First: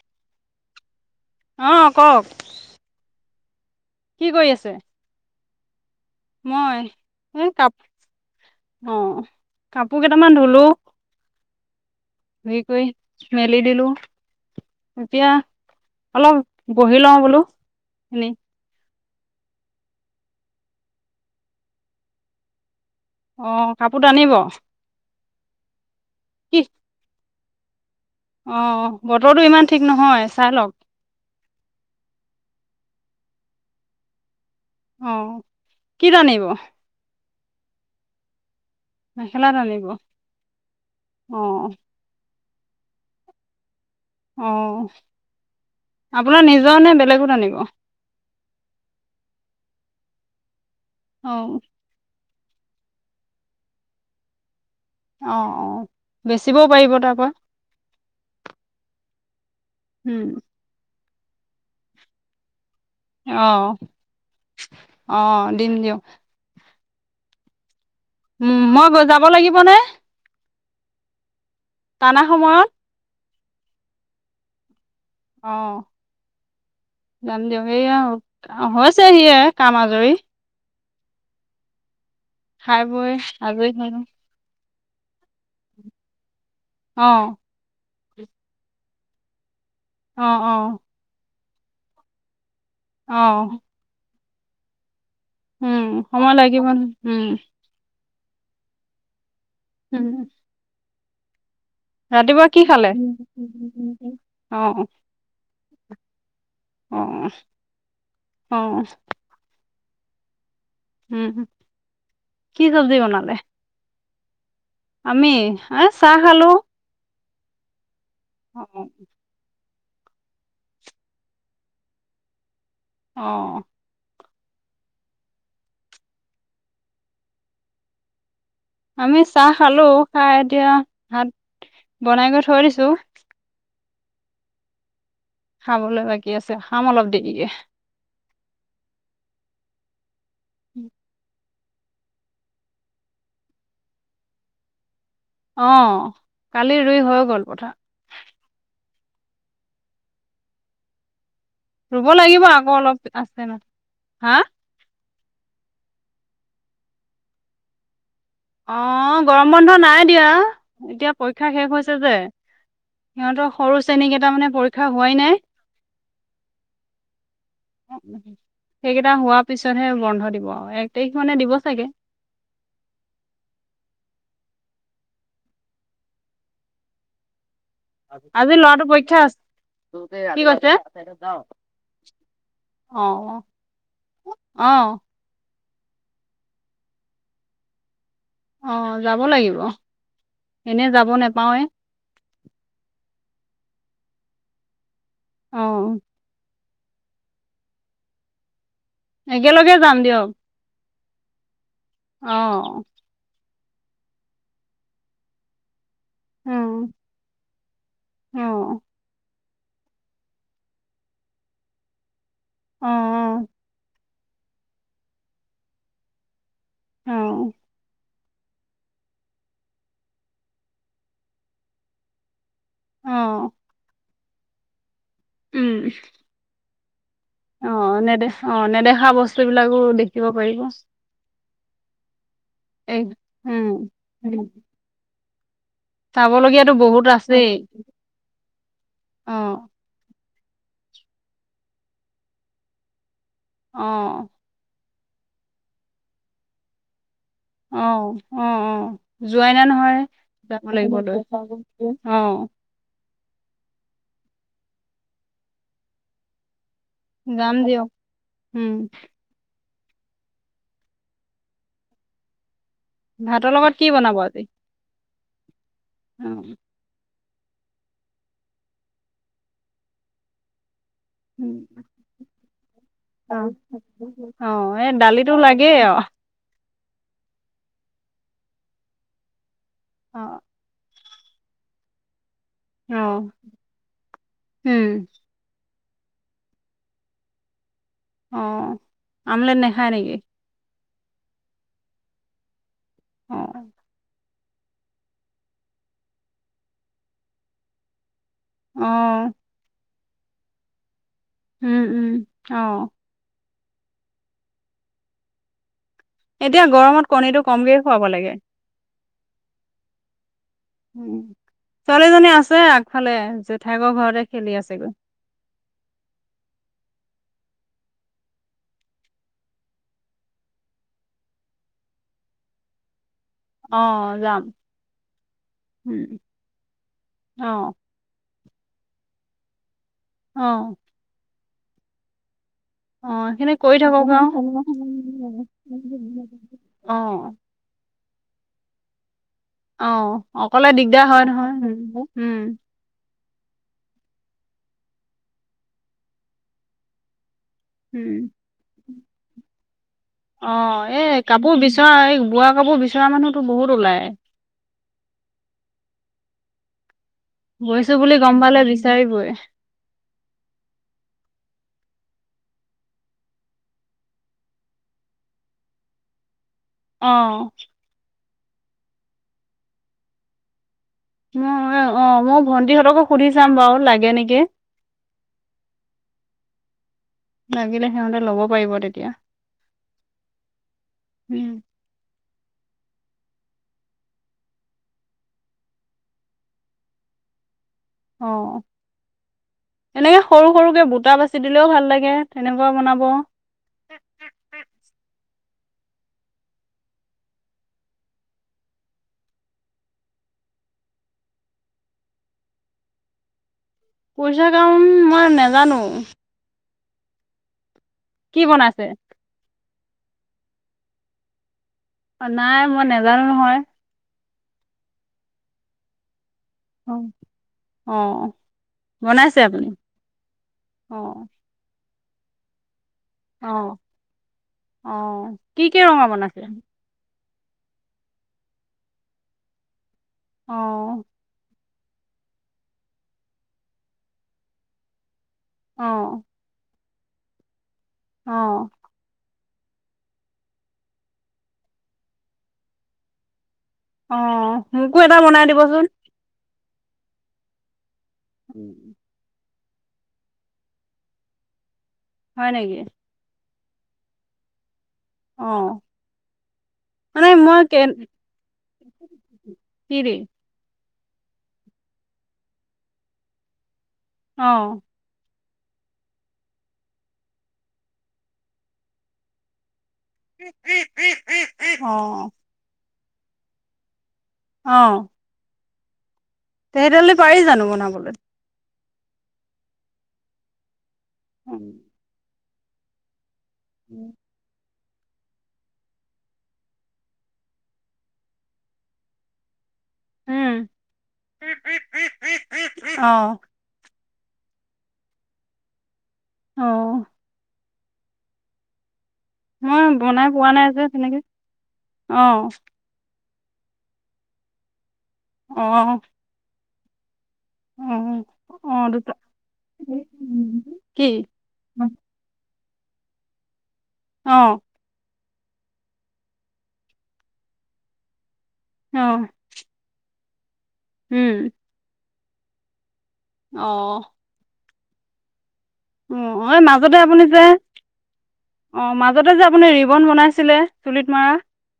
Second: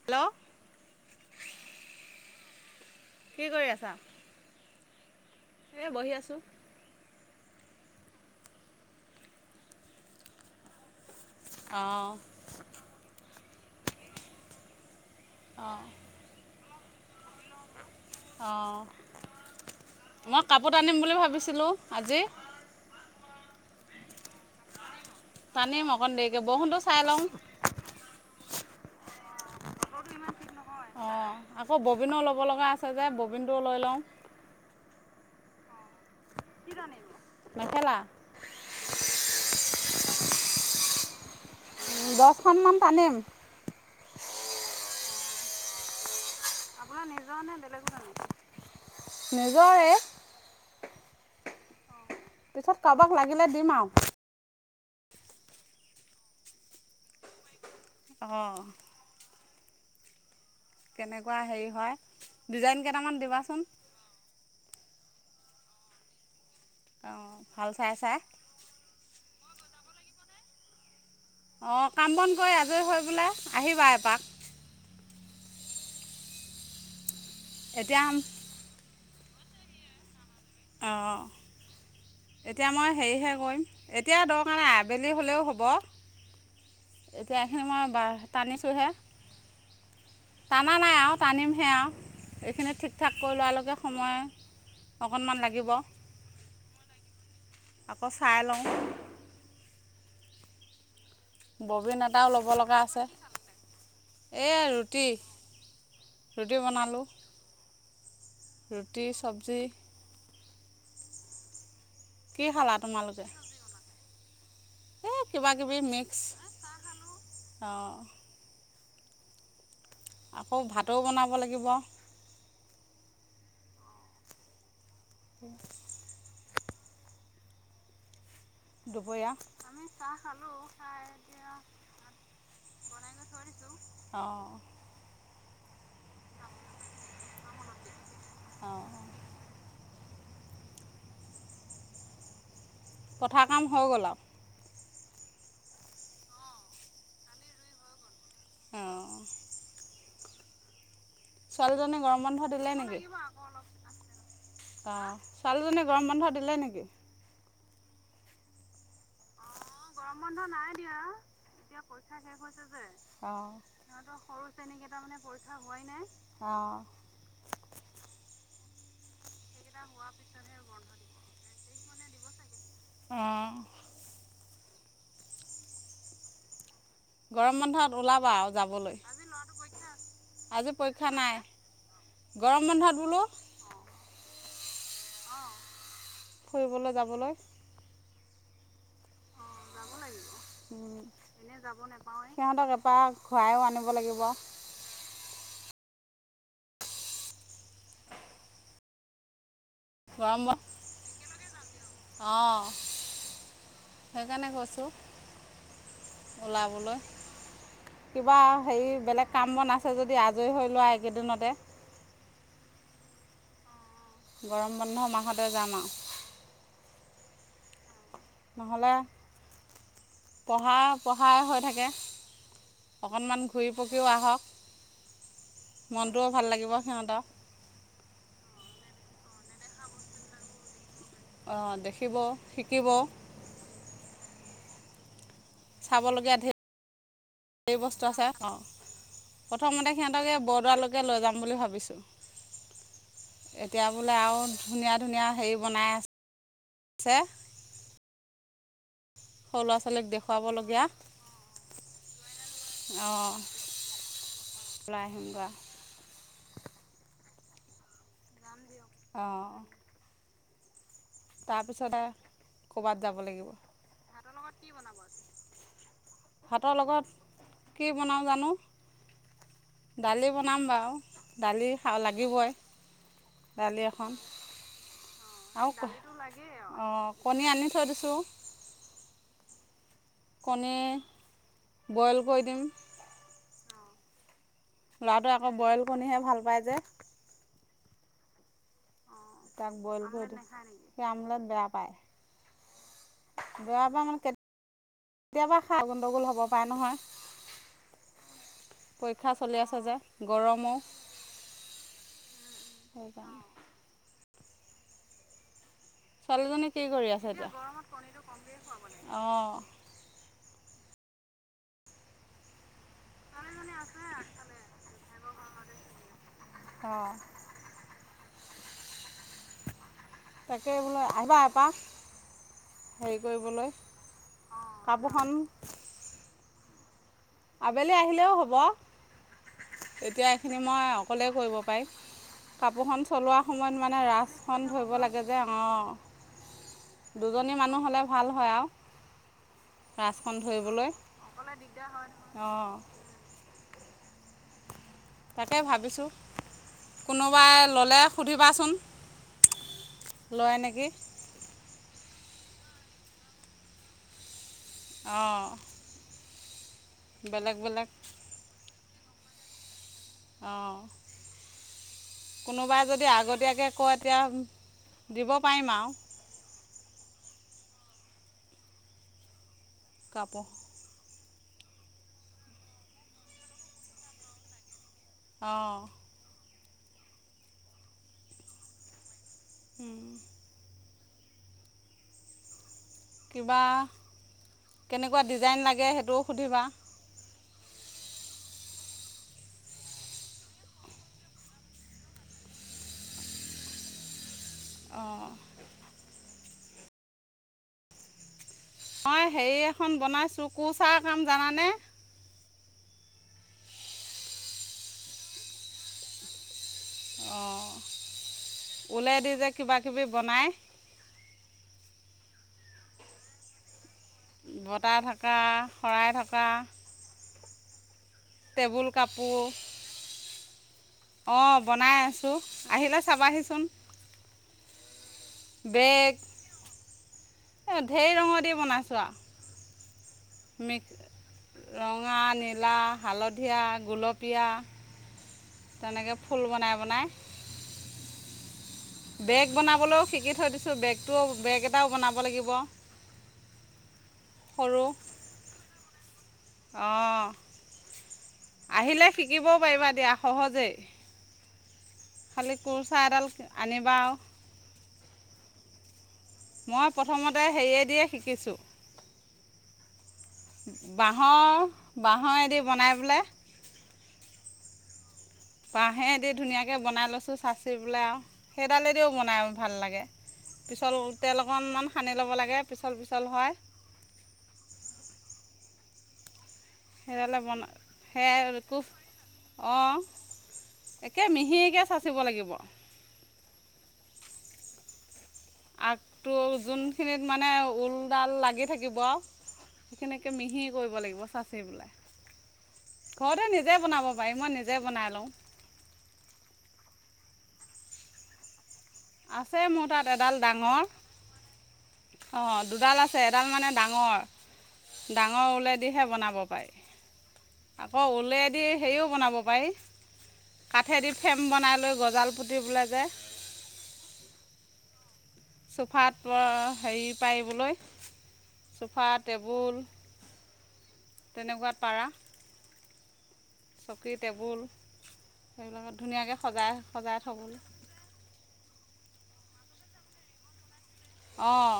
Hello অ কওক। কি কৰি আছা। কি কৰি আছে। এই বহি আছোঁ। মই এ কাপোৰ অ', কাপোৰ কেইটামান ধুলো। অ'। হেৰি কৰি মেলি দিলো। এতিয়া, অলপ বহি লওঁ বোলো। এনেই অ'। মই কাপোৰ আনিম বুলি ভাবিছিলোঁ আজি। অ' কাপোৰটো আনিব। তানী অক অকণ দেৰিকে বৰষুণটো চাই লওঁ। অ'। বতৰটো ইমান ঠিক নহয় চাই লওক। অঁ আকৌ ববিনো ল'ব লগা আছে যে ববিনটোও লৈ লওঁ। অ', কেইটা আনিব। মেখেলা। মেখেলাত আনিব, অ'। দখনমান তানীম। অঁ। আপোনাৰ নিজৰ নে বেলেগৰ আনিব। নিজৰে। অ' পিছত কাৰোবাক লাগিলে দিম আৰু। অ' অ' বেচিবও পাৰিব তাৰপৰা। অঁ। উম্। কেনেকুৱা হেৰি হয় দিজাইন। কেইটামান দিবাচোন। অ' দিম দিয়ক। অ' ভাল। চাই চাই উম মই যাব লাগিব। নে অঁ, কাম বন কৰি সময়ত আজৰি হৈ পেলাই। আহিবা এপাক। অ'। যাম দিয়ক। এইয়া এতিয়া অ' হৈছে। ছেহিয়ে কাম আজৰি। অঁ। এতিয়া খাই মই বৈ হেৰিহে কৰিম, আজৰি হৈ লওঁ। এতিয়া দৰকাৰ নাই। আবেলি হ'লেও হ'ব। অ এতিয়া এখিনি আমাৰ বাৰ টানিছোঁহে অ অ টানা নাই আৰু টানিম। সেয়াও এইখিনি ঠিক ঠাক কৰি অ লোৱালৈকে সময় অকণমান লাগিব উম সময় লাগিব নহয়, উম। আকৌ চাই লওঁ। উম ববিন এটাও ৰাতিপুৱা ল'ব কি লগা খালে। আছে এই অওহ ৰুটি ৰুটি বনালোঁ, অ ৰুটি চবজি। উম উম। কি খালা তোমালোকে? এই আমি, এই চাহ খালো। অহ অঁ আকৌ ভাতো বনাব লাগিব অঁ [inaudible] দুপৰীয়া চাহ আমি খালো খাই চাহ এতিয়া খালো ভাত খাই এতিয়া, কৰি থৈ দিছো বনাই কৰি থৈ দিছোঁ। অঁ খাবলৈ বাকী আছে খাম অলপ দেৰিকে। অঁ উম পথা কাম হৈ গ'ল আও অঁ কালি ৰুই হৈ গ'ল পথাৰ। অঁ ছোৱালীজনী ৰুব গৰম বন্ধ লাগিব দিলে আকৌ নেকি? অলপ আছে ন, হা অঁ ছোৱালীজনী গৰম বন্ধ দিলে নেকি? অঁ গৰম বন্ধ অ নাই গৰম দিয়া। বন্ধ নাই দিয়া পৰীক্ষা শেষ এতিয়া হৈছে যে, পৰীক্ষা শেষ হৈছে যে, সিহঁতৰ অঁ সৰু শ্ৰেণী সিহঁতৰ কেইটা মানে সৰু পৰীক্ষা হোৱাই শ্ৰেণীকেইটামানে নাই। পৰীক্ষা হোৱাই নাই। অঁ সেইকেইটা হোৱা পিছতহে বন্ধ দিব আও, এক তাৰিখ মানে দিব চাগে। অঁ গৰম বন্ধত ওলাবা আৰু আজি লৰাটোৰ যাবলৈ পৰীক্ষা আছে, কি আজি পৰীক্ষা কৈছে, নাই গৰম বন্ধত বোলো অঁ অঁ, অঁ। ফুৰিবলৈ যাবলৈ অঁ যাব লাগিব। যাবলাগিব অ এনে যাব এনে নেপাওৱে। যাব নাপাও সিহঁতক এপাক খুৱাইো আনিব লাগিব আহ এই একেলগে যাম দিয়ক গৰম বন্ধ আহ সেই কাৰণে কছো ওল উম, বলৈ কিবা অ'। হেৰি বেলেগ কাম বন আছে যদি আজৰি হৈ লোৱা এইকেইদিনতে অ, অ, গৰম বন্ধ মাহতে যাম আৰু অ', নহ'লে পঢ়া পঢ়াই হৈ থাকে অকনমান অ' ঘূৰি পকিও আহক। উম, মনটোও ভাল লাগিব। সিহতক অ নেদেখ অ নেদেখা বস্তুবলাকো দেখিব পাৰিব দেখিব শিকিব এই উম চাবলগীয়া চাবলগীয়াতো বহুত আছেই ধেইৰ বস্তু আছে অ অ প্ৰথমতে সিহঁতকে বৰদোৱালৈকে লৈ যাম বুলি ভাবিছোঁ। অ এতিয়া বোলে আৰু ধুনীয়া। ধুনীয়া হেৰি বনাই আছে অ উম উম যোৱাই সৰু না ল'ৰা নহয় ছোৱালীক যাব দেখুৱাবলগীয়া লাগিব লয় লাই হংৰা যাম দিয়ক উম অ তাৰপিছত আৰু ভাতৰ লগত কি বনাব আজি- অ ভাতৰ লগত- কি বনাওঁ জানো দালি বনাম বাৰু- দালি খা লাগিবই অ দালি এখন অ এ দালিতো লাগেও অ অ কণী আনি থৈ দিছোঁ অ কণী, বইল কৰি দিম। অ। উম লৰাটোৱে আকৌ বইল কনিহে ভাল পায় যে অ। আমলেট তাক নাখায় বইল নেকি কৰি আমলেত বেয়া অ পায়। বেয়া পায় মানে কেতি কেতিয়াবা খাই গোণ্ডগোল হ'ব পাৰে নহয়। অ পৰীক্ষা চলি আছে যে। গৰমত। উম, উম। অ সেই কাৰ এতিয়া ছোৱালীজনী কি গৰমত কৰি আছে কণীটো কমকে খুৱাব লাগে এতিয়া? অঁ। উম ছোৱালীজনী আছে। ফালে জেঠাইকৰ ঘৰতে খেলি আছেগৈ। অঁ তাকে বোলো আহিবা এপাক হেৰি কৰিবলৈ অ যাম কাপোৰখন উম অ আবেলি আহিলেও হ'ব। ৱাহ। এতিয়া অ এইখিনি মই অকলেই কৰিব পাৰোঁ। ফাইভ কাপোৰখন অ চলোৱাৰ সেইখিনি কৰি সময়ত মানে থাকক আৰু ৰাজখন ধৰিব লাগে যে অ অঁ দুজনী মানুহ হ'লে ভাল হয় আৰু অ ৰাজখন অকলে ধৰিবলৈ দিগদাৰ হয় নহয়। উম অঁ তাকে ভাবিছো কোনো উম লয় নেকি আহ এই কাপোৰ বিচৰা এই বোৱা কাপোৰ বিচৰা মানুহতো বহুত ওলায়। অঁ। বেলেগ বেলেগ বৈছো বুলি গম পালে দিছ। বিচাৰিবই। অঁ কোনোবাই যদি আগতীয়াকৈ কয় এ তেতিয়া দিব পাৰিম আৰু আহ কাপোৰ ম অ মই ভন্টিহঁতকো সুধি চাম বাও লাগে নেকি? অঁ। লাগিলে সিহঁতে ল'ব পাৰিব তেতিয়া। উম [inaudible] উম। কিবা কেনেকুৱা ডিজাইন লাগে সেইটোও সুধিবা। অ এনেকে সৰু সৰুকে বুটা বাচি দিলেও ভাল লাগে তেনেকুৱা বনাব। অঁ। মই হেৰি এখন বনাইছোঁ, কোচা কাম জানানে? পইচা কাম মই নাজানো। অঁ। বনাইছে উওলাই দি যে কিবা। বি বনায়। অ নাই মই নেজানো নহয়। বতাহ থকা, শৰাই থক। কা। অ' অ' টেবুল কাপোৰ, বনাইছে আপুনি? অ' অঁ বনাই। চু আহিলে চাবাহি চোন। অ' অ। কি কি ৰঙ বনাইছে? এই ঢেৰ ৰঙৰ দি বনাইছোঁ আও। ম অ' [inaudible] ৰঙা, নীলা, হালধীয়া, গোলপীয়া। তেনেকে অ' ফুল বনাই বনাই। অ। বেগ বনাবলৈও শিকি থৈ দিছোঁ বেগটোও বেগ এটাও বনাব লাগিব। অ সৰু মোকো এটা বনাই দিবচোন। অঁ। আহিলে শিকিব। ক পাৰিবা দিয়া সহজে। হয় খালি নেকি? কল চা এডাল আনিবা আও। অ। মই মানে প্ৰথমতে মই কে সেইয়ে দিয়ে শিকিছোঁ। কি দি? বাঁহৰ বাঁহৰ এদি বনাই বোলে। অঁ। বাঁহে দি ধুনীয়াকে বনাই লৈছোঁ চাইচি বোলে আও। সেইডালেদিও বনাই ভাল লাগে। পিছল তেল অকনমান সানি অ' ল'ব লাগে, পিছল পিছ চলহায় আহ তেেতিয়াহ'লে পাৰি জানো বনাবলৈ কুফ অঁ একে উম, মিহিকে চাচিব লাগিব উম আগটো যোনখিনিত মানে ঊলডাল লাগি থাকিব সেইখিনিকে মিহি কৰিব লাগিব চাচি বোলে অ' ঘৰতে নিজে বনাব বাৰু মই নিজে বনাই লওঁ আহ আছে ম মোৰ তাত বনাই এডাল পোৱা নাই আ ডাঙৰ যে তেনেকে অ অঁ দুডাল আছে এডাল মানে ডাঙৰ ডাঙৰ অ' ওলেদিহে বনাব পাৰি আকৌ অ' ঊলেডী অ' হেৰিও দুটা বনাব পাৰি, কি? কাঠেদি ফ্ৰেম্ বনাই লৈ গজাল পুট [inaudible] অ। চোফাত প-হেৰি পাৰিবলৈ। চোফা, অ', টেবুল। উম, তেনেকুৱাত পাৰা। চকী, টেবুল। সেইবিলাকত ধুনীয়াকৈ অ', অ', সজাই মাজতে সজাই আপুনি যে, থ'বলৈ অ', মাজ য'তে যে আপুনি ৰিবন বনাইছিলে। চুলিত মৰা, অঁ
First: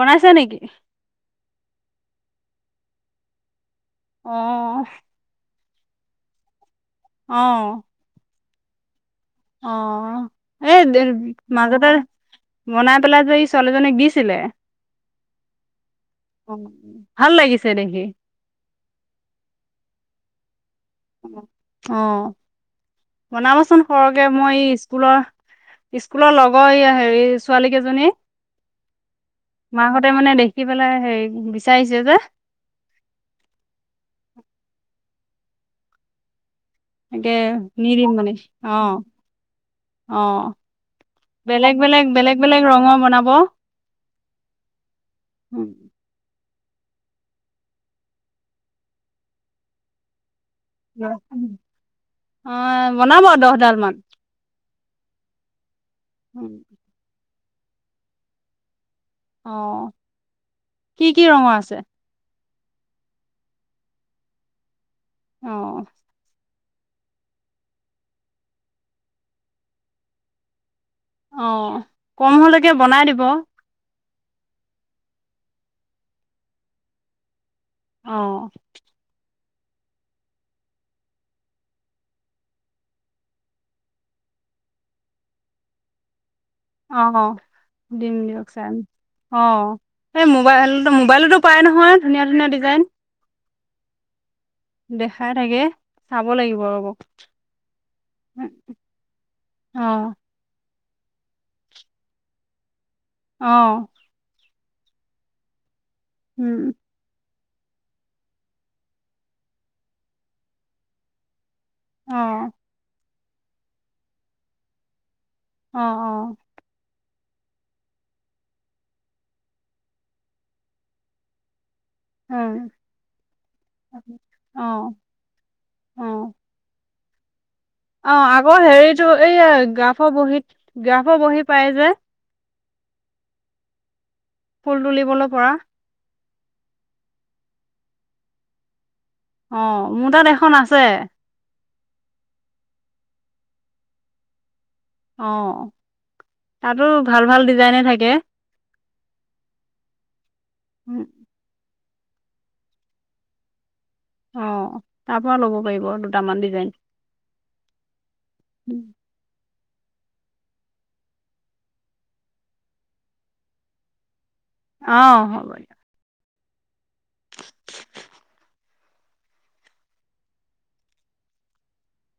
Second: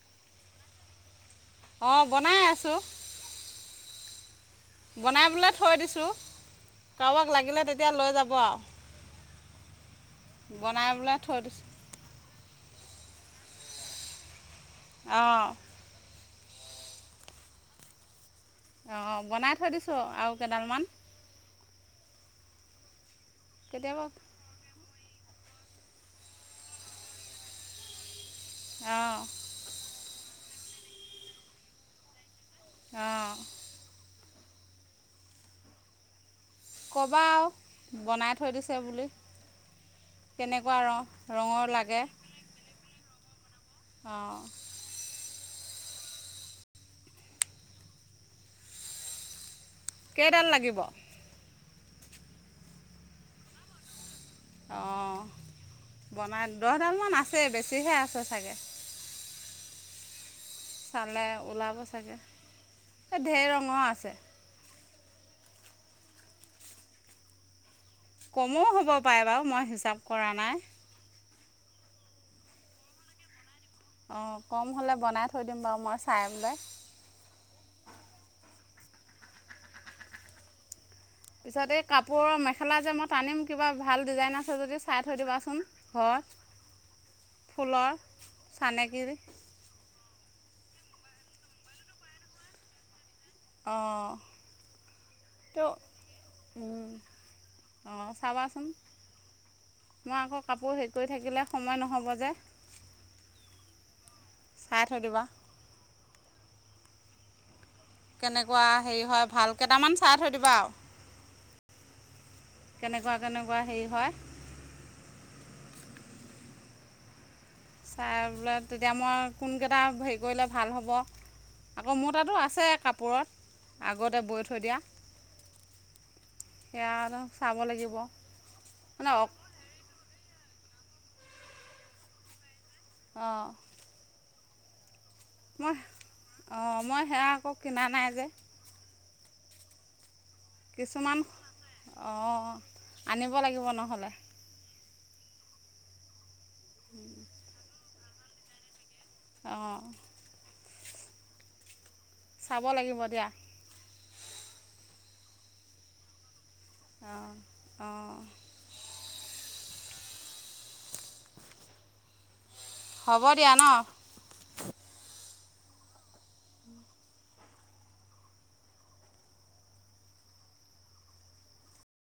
বনাইছ ছে নেকি?। অ', বনাই আছো। অ', বনাই পেলাই থৈ থৈ দিছোঁ। কাৰোবাক লাগিলে অ', তেতিয়া লৈ যাব আৰু। অ', এই বনাই পেলাই থৈ দিছোঁ দে-মাজতে বনাই পেলাই যে এই ছোৱালীজনীক দিছিলে। অ। [inaudible] ভাল লাগিছে দেখি। অ', বনাই থৈ দিছো আৰু কেইডালমান। অ। বনাবাচোন কেতিয়াবা সৰহকে মই এই স্ক স্কুলৰ, স্কুলৰ লগৰ এইয়া হেৰি ছোৱালী কেইজনী। অ। ততে মানে দেখি পেলাই হেৰি বিচাৰিছে যে, অ। [inaudible] ক'বা একে আৰু নি দিম বনাই মানে। থৈ দিছে অ', বুলি অ', কেনেকুৱা ৰং ৰঙৰ বেলেগ-বেলেগ-বেলেগ-বেলেগ ৰঙৰ বনাব ব অ। উম। [unintelligible] কেই ডাল লাগ [unintelligible] অ', বনাব দহডাল মান। অ। বনাম, দহ ডাল মান আছ বেছিহে আছে চাগে। অঁ চালে ওলাব ছাগে। ধেৰ ৰঙৰ আছে। অ কমও হ'ব পাৰে বাৰু মই হিচাপ কৰা নাই। অ কম হলেকে বনাই দিব। অঁ কম হ'লে বনাই থৈ দিম বাৰু মই চাই পেলাই। অ পিছত এই কাপোৰৰ মেখেলা যে মই টানিম কিবা ভাল ডিজাইন আছে যদি চাই থৈ দিবাচোন ঘৰত। অ ফুলৰ দিম দিয়ক চাই ম চানেকিৰ অ এই ম মোবাইলো মোবাইলতো পায় নহয় ধুনীয়া ধুনীয়া ডিজাইন। আহঁ। দেখাই থাকে চাব লাগিব ৰব, অঁ চাবাচোন অ মই আকৌ কাপোৰ হেৰি কৰি থাকিলে সময় নহ'ব যে। অঁহ। ছাই থৈ দিবা। উম। কেনেকুৱা হেৰি হয় ভাল কেইটামান চাই থৈ দিবা আও। কেনেক অ' কেনেকোৱা কেনেকুৱা হেৰি হয়। অঁ অঁ চাই বোলে তেতিয়া মই কোনকেইটা হেৰি কৰিলে ভাল হ'ব। আকৌ মোৰ তাতো আছে উম। কাপোৰত। আগতে বৈ থৈ দিয়া। অ' অ' সেয়া অফ [unintelligible] অ আগৰ হেৰিটো এই গ্ৰাফৰ বহী গ্ৰাফৰ বহি পায় যে অ' ফুল তুলিব পৰা অ' মই সেয়া আকৌ কিনা নাই যে অ মোৰ তাত দেখ খন আছে অ' আনিব লাগিব নহ'লে। অ' তাতো ভাল-ভাল ডিজাইনে থাকে। আহ [inaudible] চাব লাগিব দিয়া অ' তাৰ পৰা ল'ব পাৰিব দুটামান ডিজাইন। [inaudible] অঁ অঁ হ'ব দিয়া ন? আহ হ'ব দি